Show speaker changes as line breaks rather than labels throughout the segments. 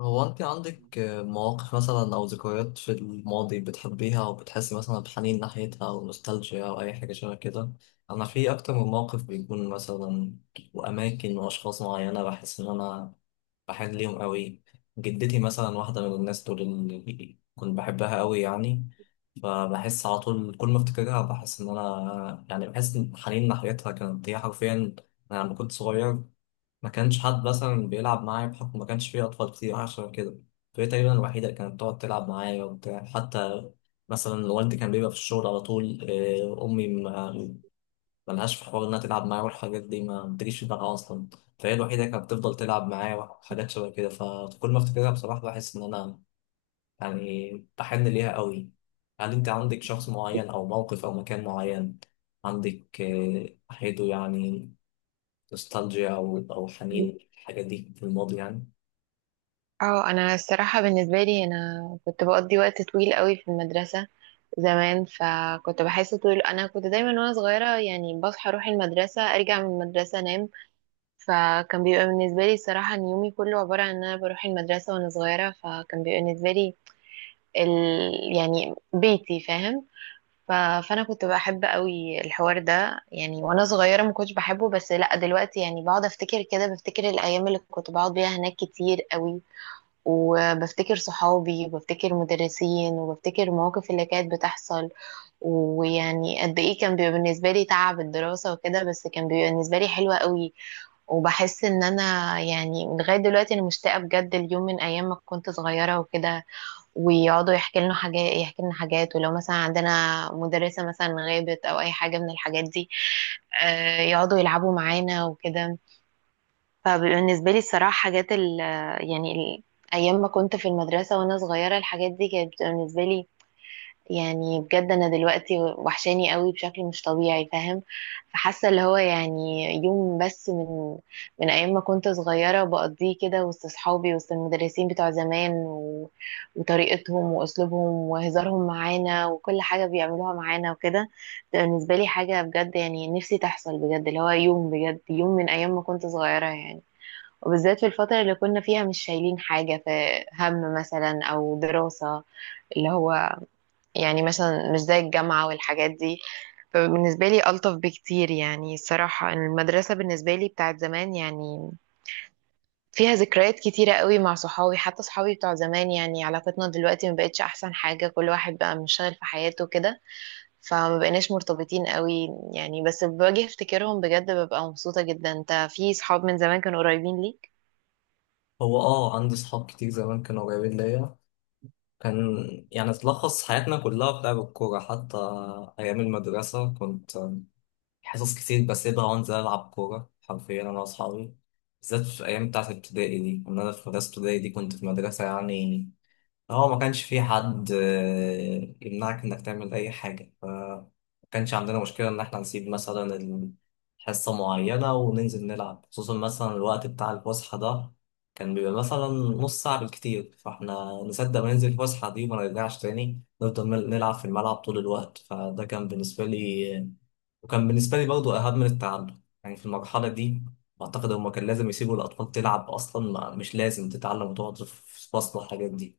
هو انت عندك مواقف مثلا او ذكريات في الماضي بتحبيها او بتحسي مثلا بحنين ناحيتها او نوستالجيا او اي حاجه شبه كده؟ انا في اكتر من موقف بيكون مثلا، واماكن واشخاص معينه بحس ان انا بحن ليهم قوي. جدتي مثلا واحده من الناس دول اللي كنت بحبها قوي يعني، فبحس على طول كل ما افتكرها بحس ان انا يعني بحس ان الحنين ناحيتها كانت هي حرفيا. انا لما كنت صغير ما كانش حد مثلا بيلعب معايا بحكم ما كانش فيه أطفال كتير عشان كده، فهي تقريبا الوحيدة اللي كانت بتقعد تلعب معايا وبتاع، حتى مثلا والدي كان بيبقى في الشغل على طول. أمي ملهاش في حوار إنها تلعب معايا والحاجات دي ما بتجيش في دماغها أصلا. فهي الوحيدة اللي كانت بتفضل تلعب معايا وحاجات شبه كده، فكل ما أفتكرها بصراحة بحس إن أنا يعني بحن ليها قوي. هل أنت عندك شخص معين أو موقف أو مكان معين عندك ناحيته يعني نوستالجيا أو حنين الحاجة دي في الماضي يعني؟
اه انا الصراحه بالنسبه لي انا كنت بقضي وقت طويل قوي في المدرسه زمان، فكنت بحس طول انا كنت دايما وانا صغيره يعني بصحى اروح المدرسه ارجع من المدرسه انام. فكان بيبقى بالنسبه لي الصراحه ان يومي كله عباره عن ان انا بروح المدرسه وانا صغيره، فكان بيبقى بالنسبه لي ال... يعني بيتي، فاهم؟ ف... فانا كنت بحب قوي الحوار ده، يعني وانا صغيره ما كنتش بحبه بس لا دلوقتي، يعني بقعد افتكر كده، بفتكر الايام اللي كنت بقعد بيها هناك كتير قوي. وبفتكر صحابي وبفتكر مدرسين وبفتكر المواقف اللي كانت بتحصل. ويعني قد ايه كان بيبقى بالنسبة لي تعب الدراسة وكده، بس كان بيبقى بالنسبة لي حلوة قوي. وبحس ان انا يعني لغاية دلوقتي انا مشتاقة بجد اليوم من ايام ما كنت صغيرة وكده، ويقعدوا يحكي لنا حاجات يحكي لنا حاجات، ولو مثلا عندنا مدرسة مثلا غابت او اي حاجة من الحاجات دي يقعدوا يلعبوا معانا وكده. فبالنسبة لي الصراحة حاجات يعني أيام ما كنت في المدرسة وأنا صغيرة، الحاجات دي كانت بتبقى بالنسبة لي، يعني بجد أنا دلوقتي وحشاني قوي بشكل مش طبيعي، فاهم؟ فحاسة اللي هو يعني يوم بس من أيام ما كنت صغيرة بقضيه كده وسط صحابي، وسط المدرسين بتوع زمان، وطريقتهم وأسلوبهم وهزارهم معانا وكل حاجة بيعملوها معانا وكده. ده بالنسبة لي حاجة بجد يعني نفسي تحصل بجد، اللي هو يوم بجد، يوم من أيام ما كنت صغيرة يعني. وبالذات في الفترة اللي كنا فيها مش شايلين حاجة في هم مثلا أو دراسة، اللي هو يعني مثلا مش زي الجامعة والحاجات دي. فبالنسبة لي ألطف بكتير، يعني الصراحة المدرسة بالنسبة لي بتاعت زمان يعني فيها ذكريات كتيرة قوي مع صحابي. حتى صحابي بتوع زمان يعني علاقتنا دلوقتي ما بقتش أحسن حاجة، كل واحد بقى منشغل في حياته كده، فما بقيناش مرتبطين قوي يعني. بس باجي افتكرهم بجد ببقى مبسوطة جدا. انت في صحاب من زمان كانوا قريبين ليك؟
هو عندي صحاب كتير زمان كانوا قريبين ليا. كان يعني تلخص حياتنا كلها في لعب الكورة. حتى أيام المدرسة كنت حصص كتير بسيبها وأنزل ألعب كورة حرفيا أنا وأصحابي، بالذات في الأيام بتاعت الابتدائي دي، إن أنا في مدرسة ابتدائي دي كنت في مدرسة يعني. هو ما كانش في حد يمنعك انك تعمل اي حاجة، ف ما كانش عندنا مشكلة ان احنا نسيب مثلا حصة معينة وننزل نلعب، خصوصا مثلا الوقت بتاع الفسحة ده كان بيبقى مثلا نص ساعة بالكتير، فاحنا نصدق ما ننزل الفسحة دي وما نرجعش تاني، نفضل نلعب في الملعب طول الوقت. فده كان بالنسبة لي، وكان بالنسبة لي برضه أهم من التعلم يعني في المرحلة دي. أعتقد هما كان لازم يسيبوا الأطفال تلعب أصلا، ما مش لازم تتعلم وتقعد في فصل والحاجات دي.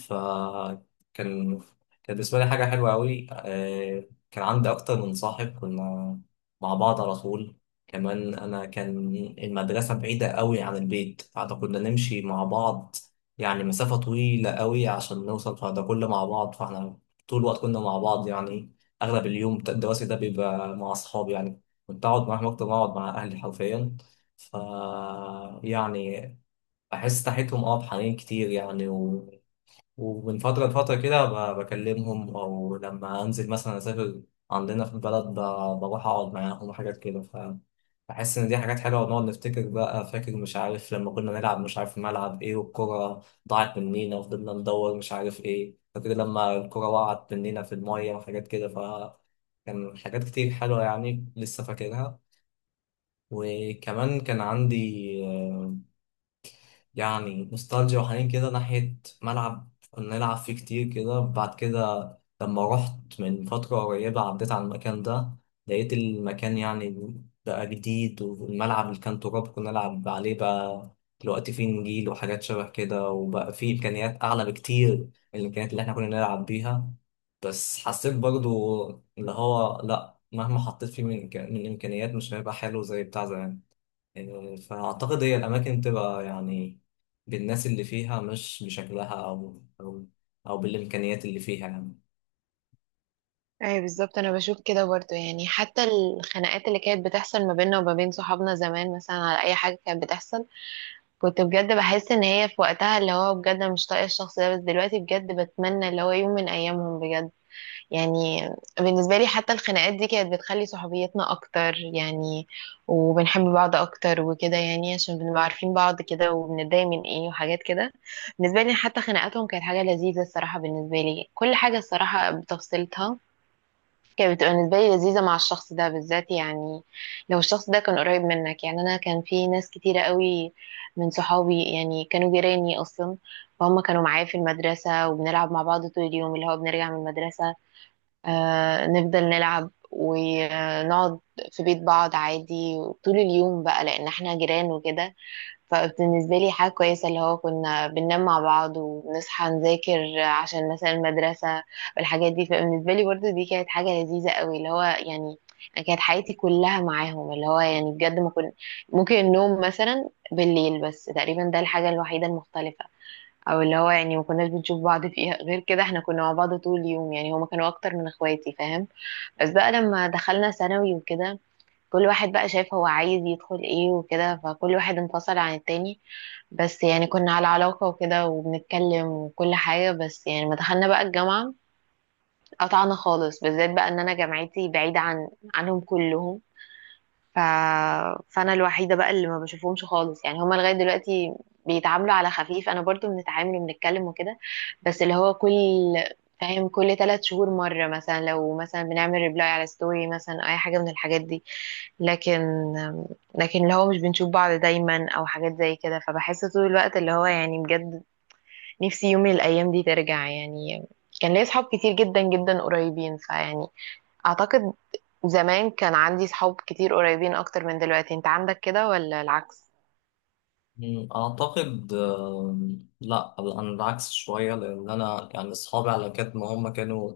فكان كان كان بالنسبة لي حاجة حلوة أوي. كان عندي أكتر من صاحب كنا مع بعض على طول. كمان أنا كان المدرسة بعيدة أوي عن البيت، فده كنا نمشي مع بعض يعني مسافة طويلة أوي عشان نوصل، فده كله مع بعض، فاحنا طول الوقت كنا مع بعض يعني. أغلب اليوم الدراسي ده بيبقى مع أصحابي يعني، كنت أقعد معاهم أكتر ما أقعد مع أهلي حرفيا. ف يعني بحس ناحيتهم بحنين كتير يعني، ومن فترة لفترة كده بكلمهم، أو لما أنزل مثلا أسافر عندنا في البلد بروح أقعد معاهم وحاجات كده. بحس ان دي حاجات حلوه، ونقعد نفتكر بقى، فاكر مش عارف لما كنا نلعب مش عارف في ملعب ايه والكره ضاعت مننا وفضلنا ندور مش عارف ايه، فاكر لما الكره وقعت مننا في الميه وحاجات كده. ف كان حاجات كتير حلوه يعني لسه فاكرها. وكمان كان عندي آه، يعني نوستالجيا وحنين كده ناحيه ملعب كنا نلعب فيه كتير كده. بعد كده لما رحت من فترة قريبة عديت على المكان ده، لقيت المكان يعني بقى جديد، والملعب اللي كان تراب كنا نلعب عليه بقى دلوقتي فيه نجيل وحاجات شبه كده، وبقى فيه إمكانيات أعلى بكتير من الإمكانيات اللي إحنا كنا نلعب بيها. بس حسيت برضو اللي هو لأ، مهما حطيت فيه من من إمكانيات مش هيبقى حلو زي بتاع زمان يعني. فأعتقد هي الأماكن تبقى يعني بالناس اللي فيها، مش بشكلها، أو أو بالإمكانيات اللي فيها يعني.
اي بالظبط. انا بشوف كده برضو يعني، حتى الخناقات اللي كانت بتحصل ما بيننا وما بين صحابنا زمان مثلا على اي حاجه كانت بتحصل، كنت بجد بحس ان هي في وقتها اللي هو بجد أنا مش طايقه الشخص ده، بس دلوقتي بجد بتمنى اللي هو يوم من ايامهم بجد يعني. بالنسبه لي حتى الخناقات دي كانت بتخلي صحوبيتنا اكتر يعني، وبنحب بعض اكتر وكده، يعني عشان بنبقى عارفين بعض كده وبنتضايق من ايه وحاجات كده. بالنسبه لي حتى خناقاتهم كانت حاجه لذيذه الصراحه. بالنسبه لي كل حاجه الصراحه بتفصيلتها كانت بتبقى بالنسبة لي لذيذة مع الشخص ده بالذات يعني. لو الشخص ده كان قريب منك يعني، أنا كان في ناس كتيرة قوي من صحابي يعني كانوا جيراني أصلا. فهم كانوا معايا في المدرسة وبنلعب مع بعض طول اليوم، اللي هو بنرجع من المدرسة، آه نفضل نلعب ونقعد في بيت بعض عادي طول اليوم بقى لأن احنا جيران وكده. فبالنسبة لي حاجة كويسة اللي هو كنا بننام مع بعض وبنصحى نذاكر عشان مثلا المدرسة والحاجات دي، فبالنسبة لي برضو دي كانت حاجة لذيذة قوي. اللي هو يعني أنا كانت حياتي كلها معاهم، اللي هو يعني بجد ما كنت ممكن النوم مثلا بالليل بس، تقريبا ده الحاجة الوحيدة المختلفة، او اللي هو يعني ما كناش بنشوف بعض فيها غير كده، احنا كنا مع بعض طول اليوم يعني هما كانوا اكتر من اخواتي، فاهم؟ بس بقى لما دخلنا ثانوي وكده، كل واحد بقى شايف هو عايز يدخل ايه وكده فكل واحد انفصل عن التاني. بس يعني كنا على علاقة وكده وبنتكلم وكل حاجة، بس يعني ما دخلنا بقى الجامعة قطعنا خالص، بالذات بقى ان انا جامعتي بعيدة عنهم كلهم. ف... فانا الوحيده بقى اللي ما بشوفهمش خالص يعني، هما لغايه دلوقتي بيتعاملوا على خفيف انا برضو بنتعامل وبنتكلم وكده. بس اللي هو كل، فاهم؟ كل 3 شهور مره مثلا، لو مثلا بنعمل ريبلاي على ستوري مثلا اي حاجه من الحاجات دي. لكن لكن اللي هو مش بنشوف بعض دايما او حاجات زي كده، فبحس طول الوقت اللي هو يعني بجد نفسي يوم من الايام دي ترجع يعني. كان ليا اصحاب كتير جدا جدا قريبين، فيعني اعتقد زمان كان عندي صحاب كتير قريبين اكتر من دلوقتي. انت عندك كده ولا العكس؟
أعتقد لا، أنا العكس شوية، لأن أنا يعني أصحابي على قد ما هم كانوا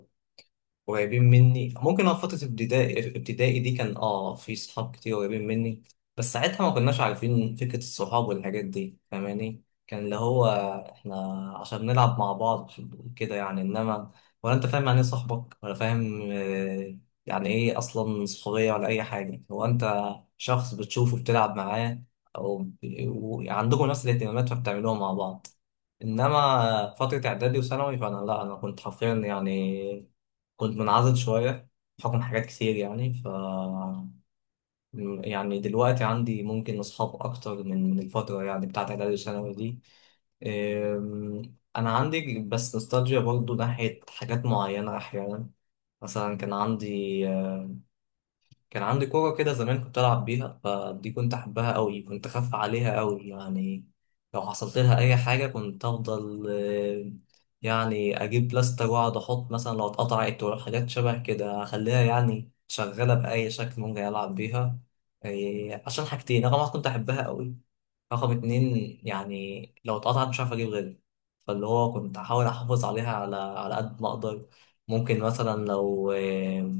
قريبين مني ممكن، فترة ابتدائي ابتدائي دي كان في صحاب كتير قريبين مني، بس ساعتها ما كناش عارفين فكرة الصحاب والحاجات دي، فاهماني كان اللي هو احنا عشان نلعب مع بعض كده يعني، انما ولا انت فاهم يعني ايه صاحبك، ولا فاهم يعني ايه اصلا صحوبية ولا اي حاجة. هو انت شخص بتشوفه بتلعب معاه او ب- عندكم نفس الاهتمامات فبتعملوها مع بعض. انما فترة اعدادي وثانوي فانا لا انا كنت حرفيا يعني كنت منعزل شوية بحكم حاجات كتير يعني. ف يعني دلوقتي عندي ممكن أصحاب أكتر من الفترة يعني بتاعت إعدادي وثانوي دي. أنا عندي بس نوستالجيا برضو ناحية حاجات معينة أحيانا. مثلا كان عندي كورة كده زمان كنت ألعب بيها، فدي كنت أحبها أوي، كنت أخاف عليها أوي يعني. لو حصلت لها أي حاجة كنت أفضل يعني أجيب بلاستر وأقعد أحط، مثلا لو اتقطعت ولا حاجات شبه كده أخليها يعني شغالة بأي شكل ممكن ألعب بيها. عشان حاجتين، رقم واحد كنت أحبها أوي، رقم اتنين يعني لو اتقطعت مش عارف أجيب غيرها، فاللي هو كنت أحاول أحافظ عليها على قد ما أقدر. ممكن مثلا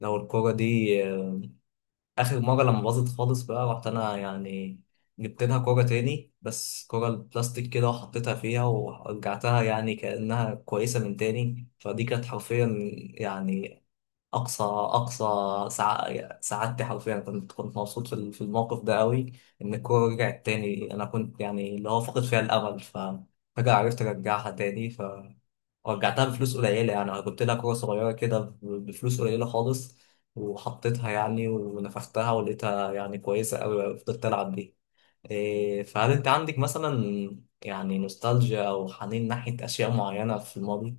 لو الكورة دي، اخر مره لما باظت خالص بقى رحت انا يعني جبت لها كوره تاني، بس كوره البلاستيك كده وحطيتها فيها ورجعتها يعني كانها كويسه من تاني. فدي كانت حرفيا يعني اقصى سعادتي حرفيا، كنت مبسوط في الموقف ده قوي. ان الكوره رجعت تاني انا كنت يعني اللي هو فاقد فيها الامل، فجأة عرفت ارجعها تاني ورجعتها بفلوس قليلة. يعني أنا جبت لها كورة صغيرة كده بفلوس قليلة خالص، وحطيتها يعني ونفختها ولقيتها يعني كويسة أوي وفضلت ألعب بيها. إيه، فهل أنت عندك مثلا يعني نوستالجيا أو حنين ناحية أشياء معينة في الماضي؟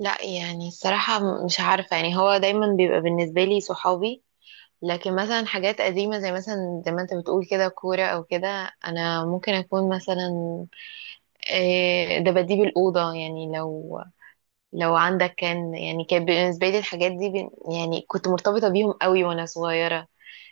لا يعني الصراحة مش عارفة يعني، هو دايما بيبقى بالنسبة لي صحابي. لكن مثلا حاجات قديمة زي مثلا زي ما انت بتقول كده كورة او كده، انا ممكن اكون مثلا دباديب الأوضة يعني. لو عندك كان يعني كان بالنسبة لي الحاجات دي يعني كنت مرتبطة بيهم قوي وانا صغيرة.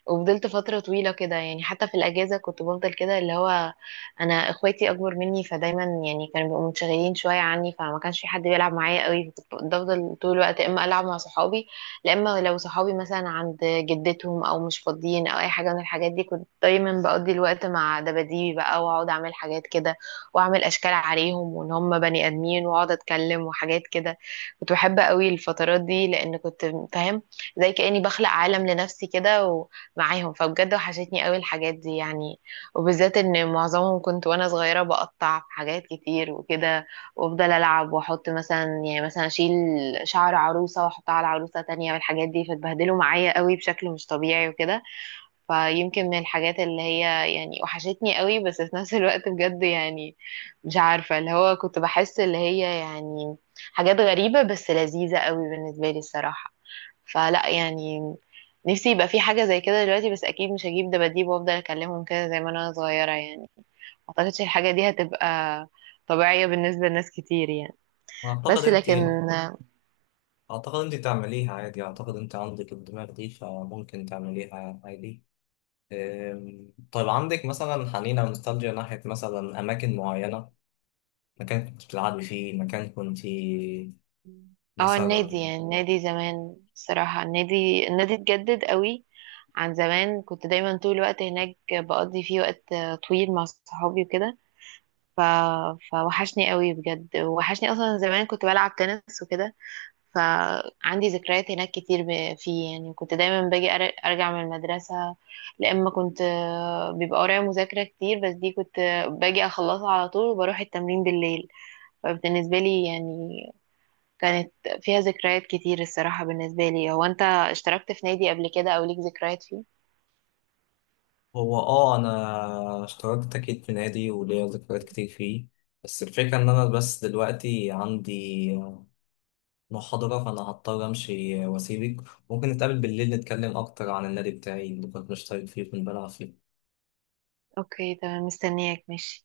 وفضلت فترة طويلة كده يعني، حتى في الأجازة كنت بفضل كده اللي هو أنا إخواتي أكبر مني فدايما يعني كانوا بيبقوا منشغلين شوية عني، فما كانش في حد بيلعب معايا قوي، فكنت بفضل طول الوقت يا إما ألعب مع صحابي، يا إما لو صحابي مثلا عند جدتهم أو مش فاضيين أو أي حاجة من الحاجات دي كنت دايما بقضي الوقت مع دباديبي بقى، وأقعد أعمل حاجات كده وأعمل أشكال عليهم وإن هم بني آدمين وأقعد أتكلم وحاجات كده. كنت بحب قوي الفترات دي لأن كنت فاهم زي كأني بخلق عالم لنفسي كده معاهم. فبجد وحشتني قوي الحاجات دي يعني، وبالذات ان معظمهم كنت وانا صغيرة بقطع في حاجات كتير وكده، وافضل العب واحط مثلا يعني مثلا اشيل شعر عروسة واحطها على عروسة تانية والحاجات دي فتبهدلوا معايا قوي بشكل مش طبيعي وكده. فيمكن من الحاجات اللي هي يعني وحشتني قوي، بس في نفس الوقت بجد يعني مش عارفة اللي هو كنت بحس اللي هي يعني حاجات غريبة بس لذيذة قوي بالنسبة لي الصراحة. فلا يعني نفسي يبقى في حاجة زي كده دلوقتي، بس أكيد مش هجيب دباديب وأفضل أكلمهم كده زي ما أنا صغيرة يعني. ما أعتقدش الحاجة دي هتبقى طبيعية بالنسبة لناس كتير يعني.
أعتقد
بس
أنت
لكن
أعتقد أنت تعمليها عادي، أعتقد أنت عندك الدماغ دي فممكن تعمليها عادي. إيه، طيب عندك مثلا حنين أو نوستالجيا ناحية مثلا أماكن معينة، مكان كنت بتلعبي فيه، مكان كنت
اه النادي
مثلا.
يعني، النادي زمان الصراحة، النادي اتجدد قوي عن زمان. كنت دايما طول الوقت هناك بقضي فيه وقت طويل مع صحابي وكده. ف... فوحشني قوي بجد، وحشني أصلا زمان كنت بلعب تنس وكده، فعندي ذكريات هناك كتير. فيه يعني كنت دايما باجي ارجع من المدرسة لأما كنت بيبقى ورايا مذاكرة كتير، بس دي كنت باجي اخلصها على طول وبروح التمرين بالليل. فبالنسبة لي يعني كانت فيها ذكريات كتير الصراحة بالنسبة لي. هو انت اشتركت في نادي قبل كده او ليك ذكريات فيه؟
هو انا اشتركت اكيد في نادي وليا ذكريات كتير فيه. بس الفكره ان انا بس دلوقتي عندي محاضره فانا هضطر امشي واسيبك. ممكن نتقابل بالليل نتكلم اكتر عن النادي بتاعي اللي كنت مشترك فيه وكنت بلعب فيه.
اوكي تمام، مستنياك، ماشي.